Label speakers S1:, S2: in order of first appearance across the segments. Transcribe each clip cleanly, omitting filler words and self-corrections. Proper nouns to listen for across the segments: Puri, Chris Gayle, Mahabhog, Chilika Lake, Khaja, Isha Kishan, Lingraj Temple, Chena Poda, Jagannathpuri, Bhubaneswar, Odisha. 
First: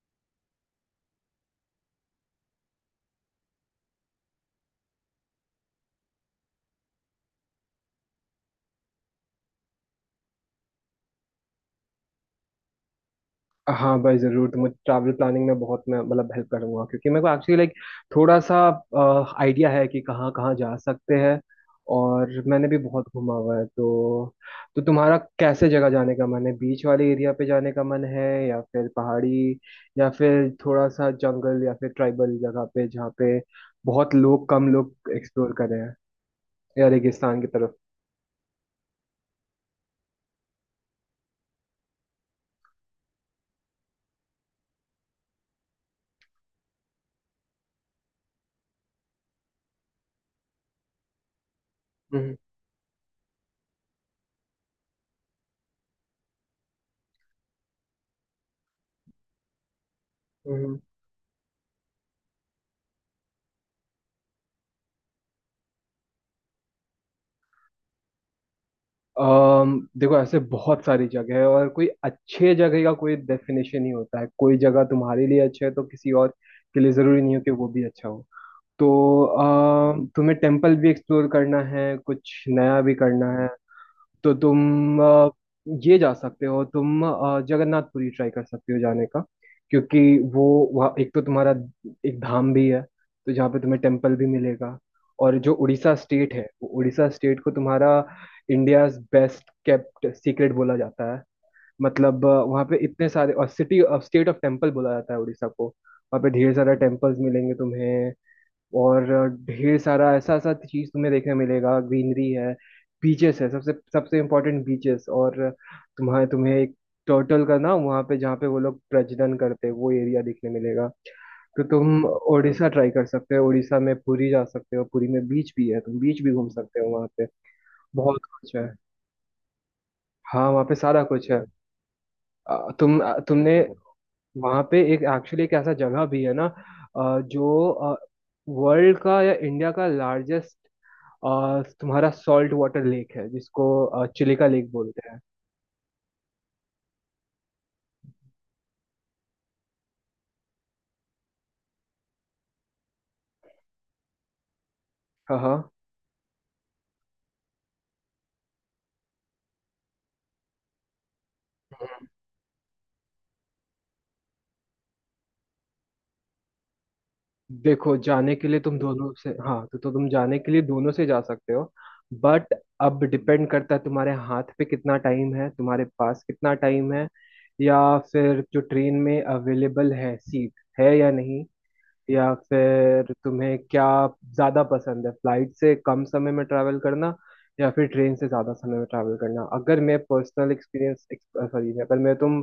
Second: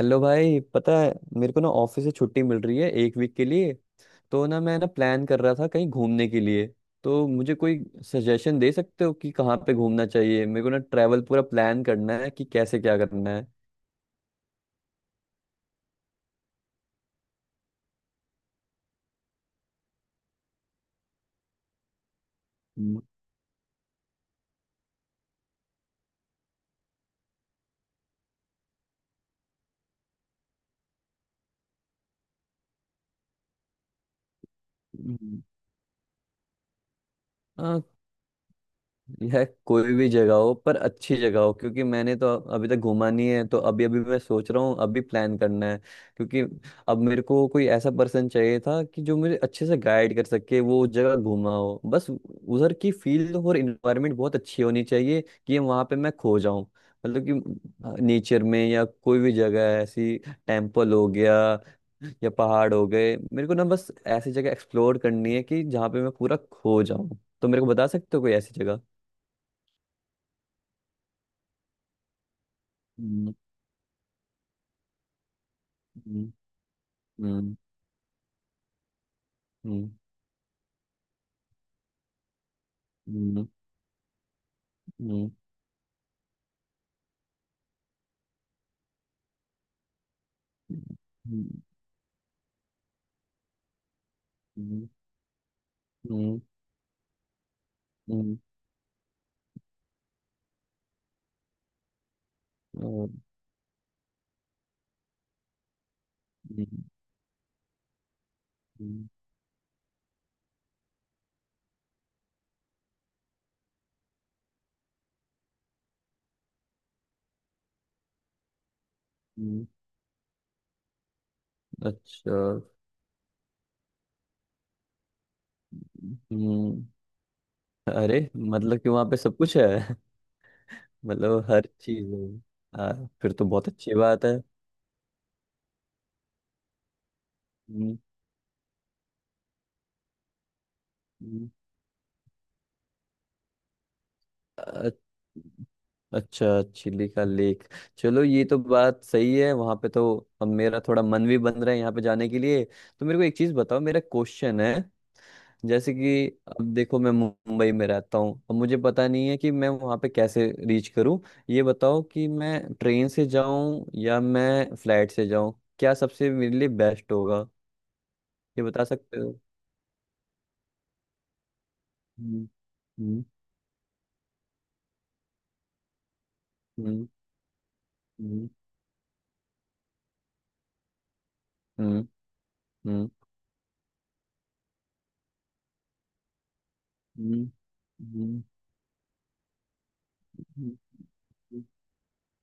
S1: Hello भाई, पता है मेरे को ना ऑफिस से छुट्टी मिल रही है 1 वीक के लिए। तो ना मैं ना प्लान कर रहा था कहीं घूमने के लिए। तो मुझे कोई सजेशन दे सकते हो कि कहाँ पे घूमना चाहिए। मेरे को ना ट्रैवल पूरा प्लान करना है कि कैसे क्या करना है।
S2: हाँ भाई जरूर। तो मुझे ट्रैवल प्लानिंग में बहुत मैं मतलब हेल्प करूंगा, क्योंकि मेरे को एक्चुअली लाइक थोड़ा सा आइडिया है कि कहाँ कहाँ जा सकते हैं और मैंने भी
S1: हम्म।
S2: बहुत घूमा हुआ है। तो तुम्हारा कैसे जगह जाने का मन है? बीच वाले एरिया पे जाने का मन है या फिर पहाड़ी या फिर थोड़ा सा जंगल या फिर ट्राइबल जगह पे जहाँ पे बहुत लोग कम लोग एक्सप्लोर कर रहे हैं, या रेगिस्तान की तरफ?
S1: हम्म। यह कोई भी जगह हो, पर अच्छी जगह हो, क्योंकि मैंने तो अभी तक घूमा नहीं है। तो अभी अभी मैं सोच रहा हूँ, अभी प्लान करना है। क्योंकि अब मेरे को कोई ऐसा पर्सन चाहिए था कि जो मुझे अच्छे से गाइड कर सके, वो जगह घूमा हो। बस
S2: हम्म।
S1: उधर की फील्ड और इन्वायरमेंट बहुत अच्छी होनी चाहिए कि वहां पे मैं खो जाऊं। मतलब कि नेचर में या कोई भी जगह है, ऐसी।
S2: हम्म।
S1: टेम्पल हो गया या पहाड़ हो गए, मेरे को ना बस ऐसी जगह एक्सप्लोर करनी है कि जहाँ पे मैं पूरा खो जाऊं। तो मेरे को बता सकते हो कोई ऐसी जगह?
S2: देखो, ऐसे बहुत सारी जगह है और कोई अच्छे जगह का कोई
S1: हम्म।
S2: डेफिनेशन नहीं होता है। कोई जगह तुम्हारे लिए अच्छा है तो किसी और
S1: हम्म।
S2: के लिए जरूरी नहीं हो कि
S1: हम्म।
S2: वो भी अच्छा हो। तो
S1: हम्म।
S2: तुम्हें टेम्पल भी एक्सप्लोर करना है, कुछ नया भी करना
S1: हम्म।
S2: है। तो तुम
S1: हम्म।
S2: ये जा सकते हो, तुम जगन्नाथपुरी ट्राई कर सकते हो जाने का। क्योंकि वो वहाँ एक तो तुम्हारा
S1: हम्म।
S2: एक धाम भी है, तो जहाँ पे तुम्हें टेम्पल भी मिलेगा।
S1: हम्म।
S2: और जो उड़ीसा स्टेट
S1: हम्म।
S2: है, वो उड़ीसा स्टेट को तुम्हारा
S1: हम्म।
S2: इंडियाज बेस्ट केप्ट सीक्रेट बोला जाता है। मतलब वहाँ पे इतने
S1: और।
S2: सारे, और city of state of temple बोला जाता है उड़ीसा को। वहाँ पे ढेर सारा
S1: हम्म।
S2: टेम्पल्स मिलेंगे तुम्हें, और
S1: हम्म।
S2: ढेर सारा ऐसा ऐसा चीज तुम्हें देखने मिलेगा। ग्रीनरी है, बीचेस है, सबसे सबसे इम्पोर्टेंट बीचेस। और तुम्हारे तुम्हें एक टर्टल का ना वहाँ पे जहाँ पे वो लोग प्रजनन करते
S1: हम्म।
S2: हैं, वो एरिया देखने मिलेगा। तो तुम
S1: अच्छा।
S2: उड़ीसा ट्राई कर सकते हो, उड़ीसा में पुरी जा सकते हो। पुरी में बीच भी है, तुम बीच भी घूम सकते
S1: हम्म।
S2: हो वहाँ पे।
S1: अरे,
S2: बहुत कुछ है।
S1: मतलब कि वहाँ पे सब कुछ है।
S2: हाँ, वहाँ पे सारा कुछ है।
S1: मतलब हर चीज है।
S2: तुम
S1: हाँ,
S2: अ,
S1: फिर तो
S2: तुमने
S1: बहुत अच्छी बात है।
S2: वहाँ पे एक एक्चुअली एक ऐसा जगह भी है ना, जो
S1: हम्म।
S2: वर्ल्ड का या इंडिया का लार्जेस्ट
S1: हम्म।
S2: और तुम्हारा सॉल्ट वाटर लेक है, जिसको चिलिका लेक
S1: अ-
S2: बोलते हैं।
S1: अच्छा, चिली का लेक। चलो, ये तो बात सही है, वहाँ पे तो अब मेरा थोड़ा मन भी बन रहा है यहाँ पे जाने के लिए। तो मेरे को एक चीज़ बताओ, मेरा क्वेश्चन है।
S2: हाँ हाँ।
S1: जैसे कि अब देखो, मैं मुंबई में रहता हूँ, अब मुझे पता नहीं है कि मैं वहाँ पे कैसे रीच करूँ। ये बताओ कि मैं ट्रेन से जाऊँ या मैं फ्लाइट से जाऊँ, क्या सबसे मेरे लिए बेस्ट होगा?
S2: देखो, जाने के लिए
S1: ये
S2: तुम
S1: बता
S2: दोनों
S1: सकते
S2: से,
S1: हो?
S2: हाँ, तो तुम जाने के लिए दोनों से जा सकते हो।
S1: हम्म।
S2: बट अब
S1: हम्म।
S2: डिपेंड करता है तुम्हारे हाथ पे कितना टाइम है, तुम्हारे पास कितना टाइम है,
S1: हम्म।
S2: या फिर
S1: हम्म।
S2: जो ट्रेन में अवेलेबल है सीट है या नहीं,
S1: हम्म।
S2: या
S1: हम्म।
S2: फिर तुम्हें क्या ज्यादा पसंद है। फ्लाइट से कम समय में ट्रैवल करना
S1: हम्म।
S2: या फिर ट्रेन से
S1: हम्म।
S2: ज्यादा समय में ट्रैवल करना। अगर मैं पर्सनल
S1: हम्म।
S2: एक्सपीरियंस, सॉरी, अगर मैं तुम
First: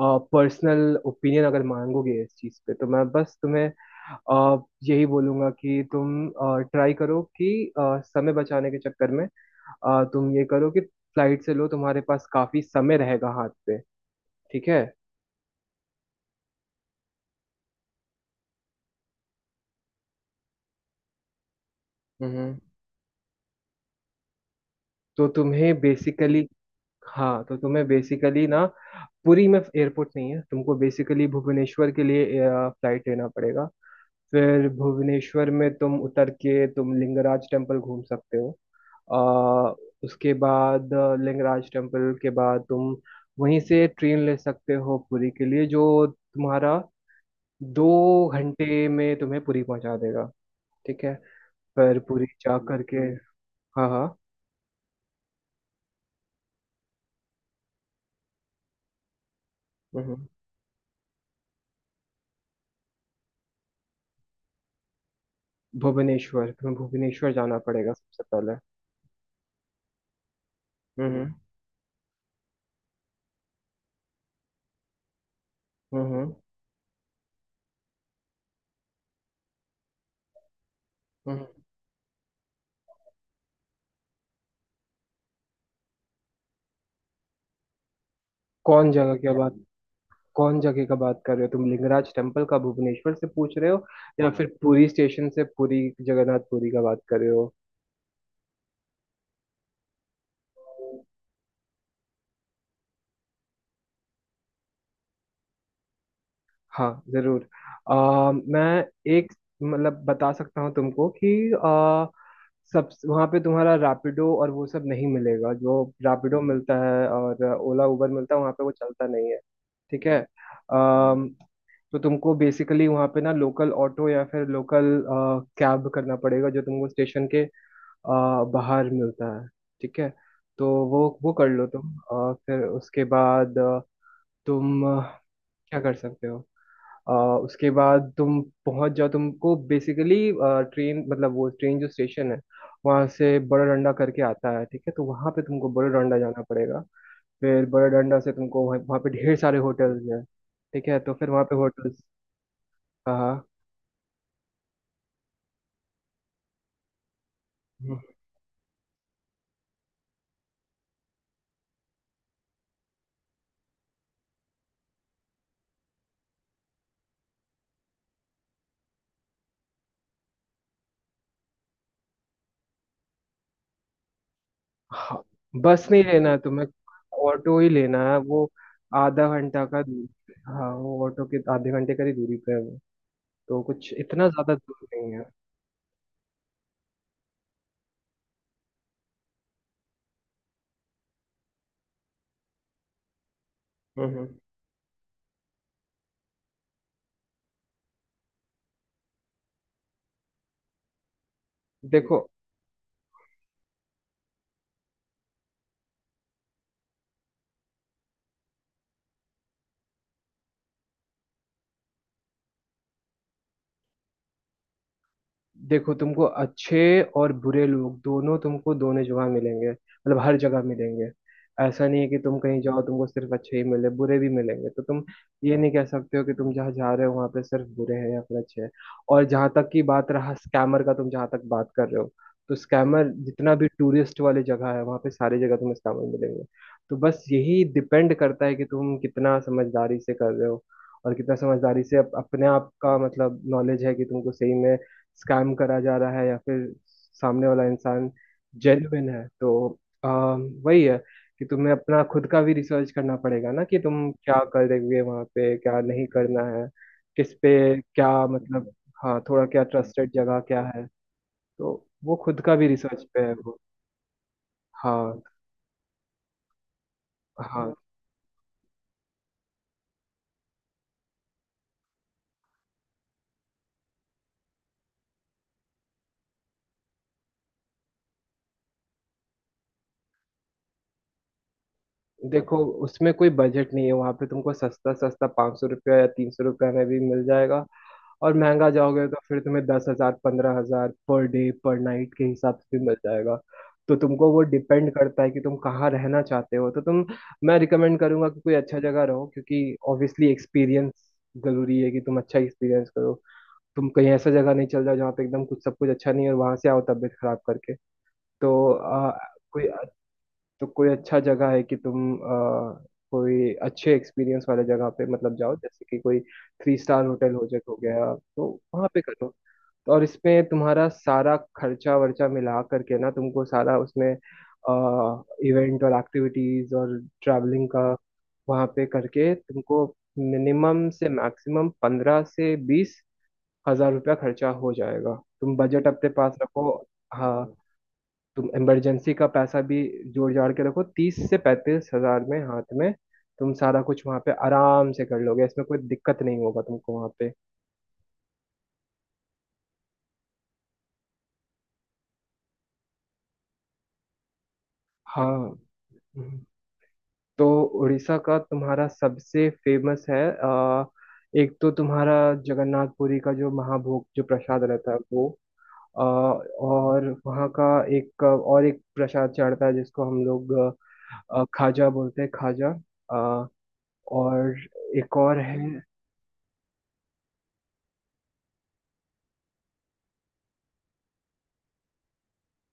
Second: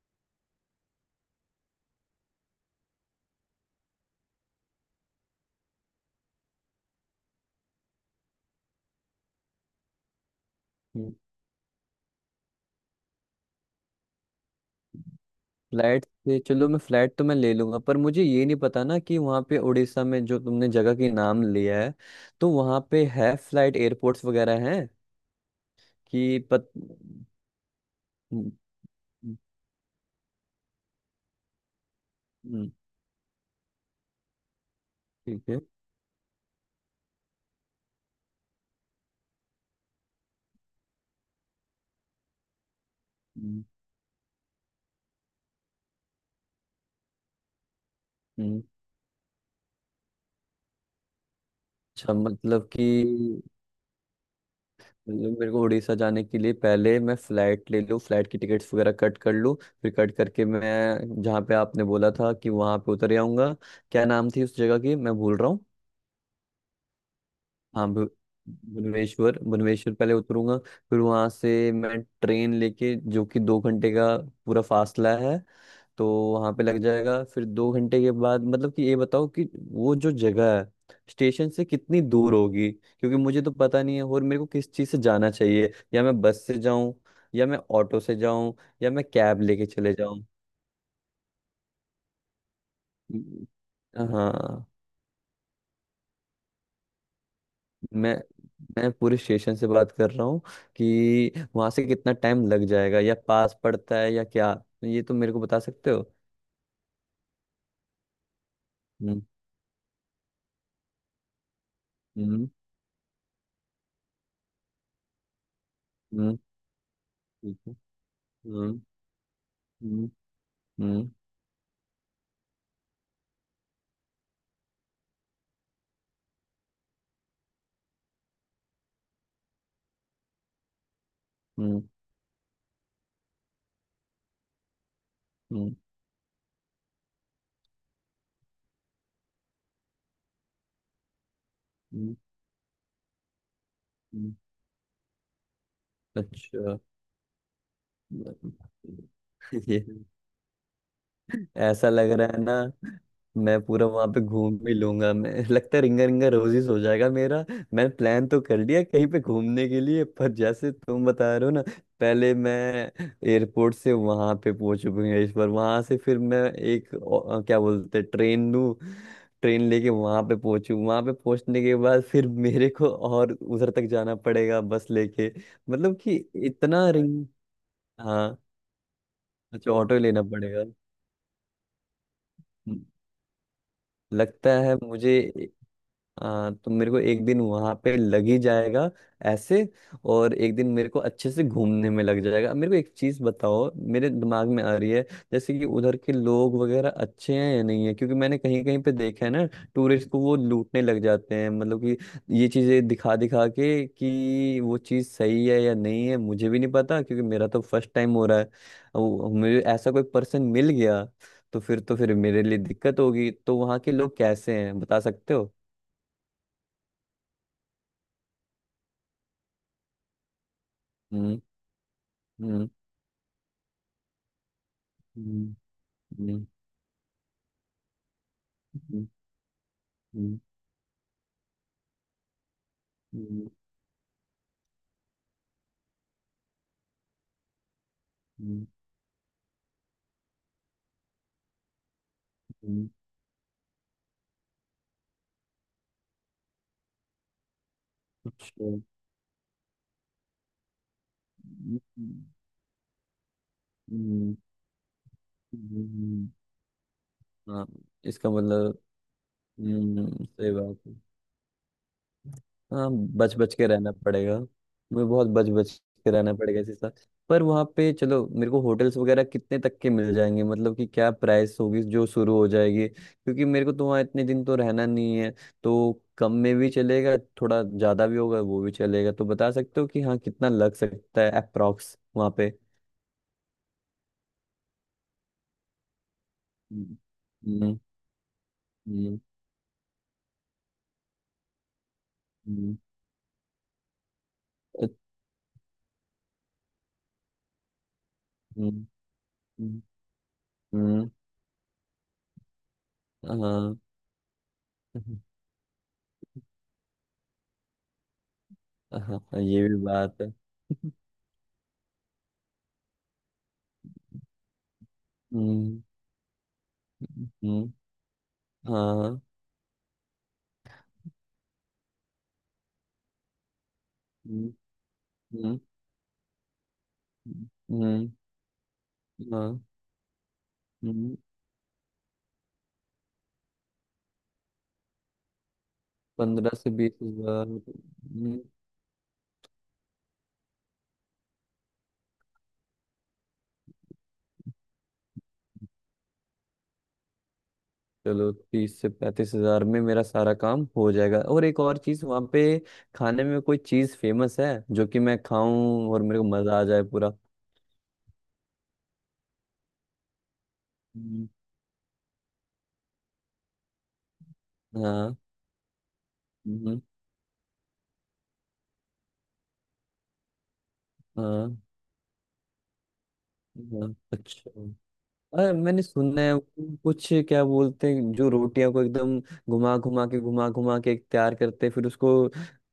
S2: पर्सनल ओपिनियन अगर मांगोगे इस चीज पे, तो मैं बस तुम्हें अ, यही बोलूंगा कि तुम ट्राई करो कि समय बचाने के चक्कर में तुम ये करो कि
S1: हम्म।
S2: फ्लाइट से लो, तुम्हारे पास काफी समय रहेगा हाथ पे। ठीक है।
S1: फ्लाइट से चलो, मैं फ्लाइट तो मैं ले लूंगा, पर मुझे ये नहीं पता ना कि वहाँ पे उड़ीसा में जो तुमने जगह की नाम लिया है, तो
S2: हम्म।
S1: वहाँ पे है फ्लाइट एयरपोर्ट्स वगैरह हैं
S2: तो तुम्हें
S1: कि
S2: बेसिकली
S1: पत।
S2: हाँ, तो तुम्हें बेसिकली
S1: हम्म।
S2: ना पुरी में एयरपोर्ट नहीं है। तुमको बेसिकली भुवनेश्वर के लिए
S1: हम्म।
S2: फ्लाइट लेना पड़ेगा। फिर
S1: ठीक
S2: भुवनेश्वर
S1: है।
S2: में तुम उतर के तुम लिंगराज टेम्पल घूम सकते हो। आ, उसके बाद लिंगराज टेम्पल के बाद तुम वहीं
S1: हम्म।
S2: से ट्रेन ले सकते हो पुरी के लिए, जो तुम्हारा दो
S1: हम्म।
S2: घंटे में तुम्हें पुरी पहुंचा देगा। ठीक है। फिर
S1: अच्छा,
S2: पुरी जा
S1: मतलब कि
S2: करके, हाँ हाँ।
S1: मतलब मेरे को उड़ीसा जाने के लिए पहले मैं फ्लाइट ले लूँ, फ्लाइट की टिकट्स वगैरह कट कर लूँ, फिर कट
S2: हम्म।
S1: करके मैं जहाँ पे आपने बोला था कि वहाँ पे उतर आऊँगा। क्या नाम थी उस जगह की, मैं भूल रहा हूँ।
S2: भुवनेश्वर, तुम्हें भुवनेश्वर जाना
S1: हाँ,
S2: पड़ेगा सबसे पहले।
S1: भुवनेश्वर भुवनेश्वर पहले उतरूंगा, फिर वहाँ
S2: हम्म
S1: से मैं ट्रेन लेके जो कि 2 घंटे का पूरा फासला है। तो
S2: हम्म
S1: वहां पे लग जाएगा। फिर 2 घंटे के बाद मतलब कि ये बताओ कि वो जो जगह है
S2: हम्म।
S1: स्टेशन से कितनी दूर होगी, क्योंकि मुझे तो पता नहीं है। और मेरे को किस चीज़ से जाना चाहिए, या मैं बस से जाऊं या मैं ऑटो से जाऊं
S2: कौन
S1: या मैं
S2: जगह क्या
S1: कैब
S2: बात
S1: लेके चले जाऊं?
S2: कौन जगह का बात कर रहे हो तुम? लिंगराज टेम्पल का भुवनेश्वर से
S1: हम्म।
S2: पूछ रहे हो या फिर
S1: हाँ।
S2: पुरी स्टेशन से, पुरी जगन्नाथ पुरी का बात कर रहे हो?
S1: मैं मैं पूरे स्टेशन से बात कर रहा हूँ कि वहां से कितना टाइम लग जाएगा, या पास पड़ता है या क्या, ये तो मेरे को बता सकते हो?
S2: हाँ जरूर। मैं
S1: हम्म।
S2: एक मतलब बता सकता हूँ तुमको कि
S1: हम्म।
S2: सब वहाँ पे तुम्हारा रैपिडो और वो सब नहीं मिलेगा। जो
S1: हम्म।
S2: रैपिडो मिलता है और
S1: ठीक है।
S2: ओला उबर मिलता है, वहाँ पे वो
S1: हम्म।
S2: चलता नहीं है। ठीक
S1: हम्म।
S2: है। आ,
S1: हम्म।
S2: तो तुमको बेसिकली वहाँ पे ना लोकल ऑटो या फिर लोकल कैब करना पड़ेगा, जो तुमको स्टेशन के अ, बाहर मिलता है। ठीक है। तो वो कर लो
S1: हम्म।
S2: तुम। फिर उसके बाद तुम
S1: हम्म।
S2: क्या कर सकते हो, अ, उसके बाद तुम पहुंच जाओ। तुमको बेसिकली ट्रेन, मतलब वो ट्रेन जो
S1: हम्म।
S2: स्टेशन है वहाँ से बड़ा डंडा करके
S1: हम्म।
S2: आता है, ठीक है, तो वहाँ पे तुमको बड़ा डंडा जाना
S1: अच्छा।
S2: पड़ेगा। फिर बड़ा डंडा से तुमको वहाँ वहाँ पे ढेर सारे
S1: ये
S2: होटल्स हैं। ठीक है, तो फिर वहाँ पे
S1: ऐसा
S2: होटल्स।
S1: लग रहा है ना,
S2: हाँ हाँ
S1: मैं पूरा वहां पे घूम भी लूंगा, मैं लगता है रिंगा रिंगा रोजिस हो जाएगा मेरा। मैंने प्लान तो कर लिया कहीं पे घूमने के लिए, पर जैसे तुम बता रहे हो ना, पहले मैं एयरपोर्ट से वहां पे पहुंच, भुवनेश्वर। वहां से फिर मैं एक क्या बोलते हैं, ट्रेन लूँ। ट्रेन लेके वहां पे पहुंचू, वहां पे पहुंचने के बाद फिर मेरे को और उधर तक जाना पड़ेगा बस
S2: हाँ।
S1: लेके?
S2: बस
S1: मतलब
S2: नहीं
S1: कि
S2: लेना है तुम्हें,
S1: इतना रिंग।
S2: ऑटो ही लेना है।
S1: हाँ,
S2: वो आधा घंटा
S1: अच्छा,
S2: का
S1: ऑटो
S2: दूर।
S1: लेना पड़ेगा।
S2: हाँ, वो ऑटो के आधे घंटे का ही दूरी पे है वो, तो कुछ इतना
S1: लगता
S2: ज्यादा
S1: है
S2: दूर नहीं
S1: मुझे
S2: है।
S1: ए- हाँ, तो मेरे को एक दिन वहां पे लग ही जाएगा ऐसे, और एक दिन मेरे को अच्छे से घूमने में लग जाएगा। मेरे को एक चीज बताओ,
S2: हम्म।
S1: मेरे
S2: हम्म।
S1: दिमाग में आ रही है। जैसे कि उधर के लोग वगैरह अच्छे हैं या नहीं है, क्योंकि मैंने कहीं कहीं पे देखा है ना टूरिस्ट को वो लूटने लग जाते हैं। मतलब कि
S2: देखो
S1: ये चीजें दिखा दिखा के, कि वो चीज सही है या नहीं है मुझे भी नहीं पता, क्योंकि मेरा तो फर्स्ट टाइम हो रहा है। मुझे ऐसा कोई पर्सन मिल गया तो फिर मेरे लिए दिक्कत होगी। तो वहाँ के लोग कैसे हैं, बता सकते हो?
S2: देखो, तुमको अच्छे और बुरे लोग दोनों, तुमको दोनों जगह मिलेंगे, मतलब हर जगह मिलेंगे।
S1: हम्म।
S2: ऐसा नहीं है कि तुम कहीं
S1: हम्म।
S2: जाओ तुमको सिर्फ अच्छे ही मिले, बुरे भी मिलेंगे। तो तुम
S1: हम्म।
S2: ये नहीं कह सकते हो कि
S1: हम्म।
S2: तुम जहाँ जा रहे हो वहाँ पे सिर्फ बुरे हैं या फिर अच्छे हैं।
S1: हम्म।
S2: और जहाँ तक की बात रहा
S1: हम्म।
S2: स्कैमर का, तुम जहाँ तक बात कर रहे हो, तो स्कैमर
S1: हम्म।
S2: जितना भी टूरिस्ट वाली जगह है, वहाँ पे सारी जगह तुम्हें स्कैमर मिलेंगे। तो बस यही डिपेंड करता है कि
S1: हम्म।
S2: तुम कितना समझदारी से कर रहे हो, और कितना समझदारी से अपने आप
S1: हम्म।
S2: का, मतलब नॉलेज है कि तुमको सही में स्कैम करा जा रहा है या फिर सामने वाला इंसान
S1: अच्छा।
S2: जेन्युइन है। तो वही है कि तुम्हें अपना
S1: हम्म।
S2: खुद का भी रिसर्च करना पड़ेगा ना, कि तुम
S1: हम्म।
S2: क्या करेंगे वहाँ पे, क्या नहीं
S1: हम्म।
S2: करना है, किस पे
S1: हाँ,
S2: क्या,
S1: इसका
S2: मतलब,
S1: मतलब।
S2: हाँ, थोड़ा क्या ट्रस्टेड जगह
S1: सही
S2: क्या
S1: बात
S2: है।
S1: है।
S2: तो वो खुद का भी
S1: हाँ,
S2: रिसर्च पे है
S1: बच बच
S2: वो।
S1: के रहना पड़ेगा मुझे,
S2: हाँ
S1: बहुत बच बच के रहना पड़ेगा इसी साथ। पर वहाँ
S2: हाँ।
S1: पे चलो, मेरे को होटल्स वगैरह कितने तक के मिल जाएंगे, मतलब कि क्या प्राइस होगी जो शुरू हो जाएगी, क्योंकि मेरे को तो वहाँ इतने दिन तो रहना नहीं है, तो कम में भी चलेगा, थोड़ा ज़्यादा भी होगा वो भी चलेगा। तो बता सकते हो कि हाँ कितना लग सकता है अप्रॉक्स वहाँ पे?
S2: देखो, उसमें कोई बजट नहीं है। वहाँ पे तुमको सस्ता सस्ता 500 रुपया या 300 रुपया में
S1: हम्म।
S2: भी मिल जाएगा,
S1: हम्म।
S2: और महंगा जाओगे तो
S1: हम्म।
S2: फिर तुम्हें 10 हजार, 15 हजार पर डे, पर नाइट के हिसाब से
S1: हम्म।
S2: भी मिल जाएगा। तो तुमको वो डिपेंड करता है कि तुम कहाँ रहना चाहते हो। तो तुम मैं रिकमेंड करूंगा कि कोई अच्छा
S1: हम्म।
S2: जगह रहो, क्योंकि
S1: हम्म।
S2: ऑब्वियसली एक्सपीरियंस
S1: हम्म।
S2: जरूरी है, कि तुम अच्छा एक्सपीरियंस करो।
S1: हाँ।
S2: तुम कहीं ऐसा जगह नहीं चल जाओ जहाँ पे एकदम कुछ, सब कुछ अच्छा नहीं है, और वहां से आओ तबीयत खराब करके। तो
S1: हाँ
S2: अ,
S1: हाँ, ये
S2: कोई
S1: भी बात है।
S2: तो कोई अच्छा जगह है, कि तुम कोई अच्छे एक्सपीरियंस वाले जगह पे, मतलब, जाओ।
S1: हम्म।
S2: जैसे कि कोई थ्री स्टार होटल
S1: हम्म।
S2: हो गया, तो वहाँ पे
S1: हाँ।
S2: करो तो। और इसमें तुम्हारा सारा खर्चा वर्चा मिला करके ना, तुमको सारा उसमें
S1: हम्म। हम्म।
S2: इवेंट और एक्टिविटीज और ट्रैवलिंग का
S1: हम्म।
S2: वहाँ पे करके,
S1: हाँ।
S2: तुमको मिनिमम से
S1: हम्म।
S2: मैक्सिमम 15 से 20 हजार रुपया खर्चा हो जाएगा। तुम बजट अपने पास
S1: पंद्रह
S2: रखो।
S1: से बीस
S2: हाँ,
S1: हजार हम्म।
S2: तुम इमरजेंसी का पैसा भी जोड़ जाड़ के रखो। 30 से 35 हजार में, हाथ में, तुम सारा कुछ वहां पे आराम से कर लोगे, इसमें कोई दिक्कत नहीं होगा तुमको वहां पे।
S1: चलो, 30 से 35 हजार में मेरा सारा काम हो जाएगा। और एक और चीज, वहाँ पे खाने में कोई चीज फेमस है जो कि मैं
S2: हाँ।
S1: खाऊं और मेरे को
S2: हम्म।
S1: मजा आ जाए पूरा?
S2: तो उड़ीसा का तुम्हारा सबसे फेमस है आ,
S1: हम्म।
S2: एक तो तुम्हारा जगन्नाथ पुरी का जो महाभोग, जो प्रसाद रहता है
S1: हाँ।
S2: वो।
S1: हम्म।
S2: और वहाँ का एक प्रसाद चढ़ता है जिसको हम लोग
S1: हाँ।
S2: खाजा बोलते हैं, खाजा। आ,
S1: हाँ, अच्छा।
S2: और एक और
S1: अरे,
S2: है।
S1: मैंने सुना है वो, कुछ क्या बोलते हैं, जो रोटियां को एकदम घुमा घुमा के तैयार करते हैं, फिर उसको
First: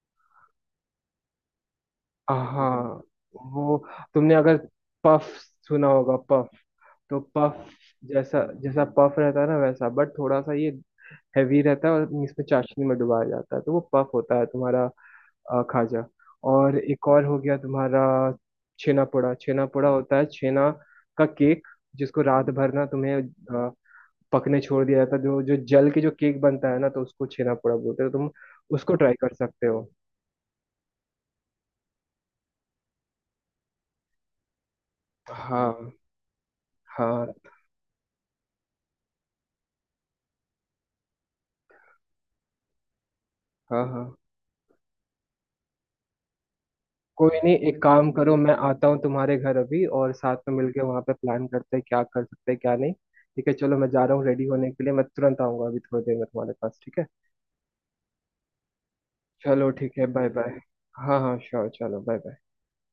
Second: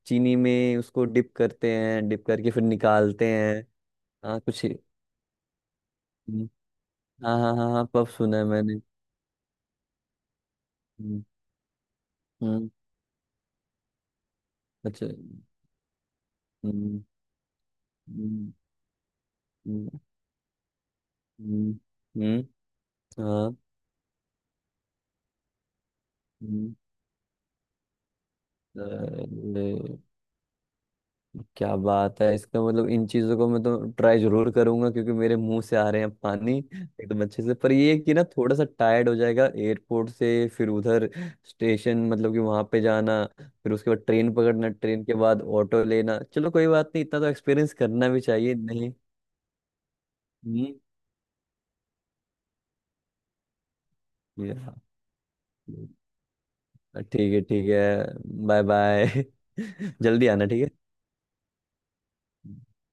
S1: चीनी में उसको डिप करते हैं, डिप करके फिर
S2: हाँ,
S1: निकालते हैं।
S2: वो तुमने
S1: हाँ,
S2: अगर
S1: कुछ।
S2: पफ सुना होगा,
S1: हम्म।
S2: पफ, तो
S1: हाँ हाँ
S2: पफ
S1: हाँ हाँ, पफ सुना है
S2: जैसा,
S1: मैंने।
S2: जैसा पफ रहता है ना वैसा, बट थोड़ा सा ये
S1: हम्म।
S2: हैवी रहता है और इसमें
S1: हम्म।
S2: चाशनी में डुबाया जाता है। तो वो पफ होता है तुम्हारा,
S1: अच्छा।
S2: खाजा। और
S1: हम्म।
S2: एक और हो गया तुम्हारा,
S1: हम्म।
S2: छेना पोड़ा। छेना पोड़ा
S1: हम्म।
S2: होता है छेना का केक,
S1: हम्म।
S2: जिसको
S1: हम्म।
S2: रात भर ना तुम्हें
S1: हाँ।
S2: पकने छोड़ दिया जाता है। जो जो जल के जो केक बनता
S1: हम्म।
S2: है ना, तो उसको छेना पोड़ा बोलते हो तुम। उसको ट्राई कर सकते
S1: अरे,
S2: हो।
S1: क्या बात है, इसका मतलब इन चीजों को मैं तो ट्राई जरूर करूंगा, क्योंकि मेरे मुंह से आ
S2: हाँ
S1: रहे हैं पानी एकदम
S2: हाँ
S1: अच्छे से। पर ये है कि ना, थोड़ा सा टायर्ड हो जाएगा, एयरपोर्ट से फिर उधर स्टेशन, मतलब कि वहां पे जाना, फिर
S2: हाँ
S1: उसके बाद
S2: हाँ,
S1: ट्रेन पकड़ना, ट्रेन के बाद ऑटो लेना। चलो, कोई बात नहीं, इतना तो
S2: कोई नहीं,
S1: एक्सपीरियंस
S2: एक काम
S1: करना भी
S2: करो, मैं
S1: चाहिए
S2: आता
S1: नहीं?
S2: हूँ तुम्हारे घर अभी, और साथ में
S1: हम्म।
S2: मिलके वहां पे प्लान करते हैं क्या कर सकते हैं क्या नहीं। ठीक है, चलो, मैं जा रहा हूँ रेडी होने
S1: या,
S2: के लिए। मैं तुरंत आऊंगा अभी थोड़ी देर में तुम्हारे पास। ठीक है,
S1: ठीक है, ठीक है। Bye bye.
S2: चलो ठीक है,
S1: जल्दी
S2: बाय
S1: आना,
S2: बाय।
S1: ठीक
S2: हाँ हाँ श्योर, चलो बाय बाय।
S1: है।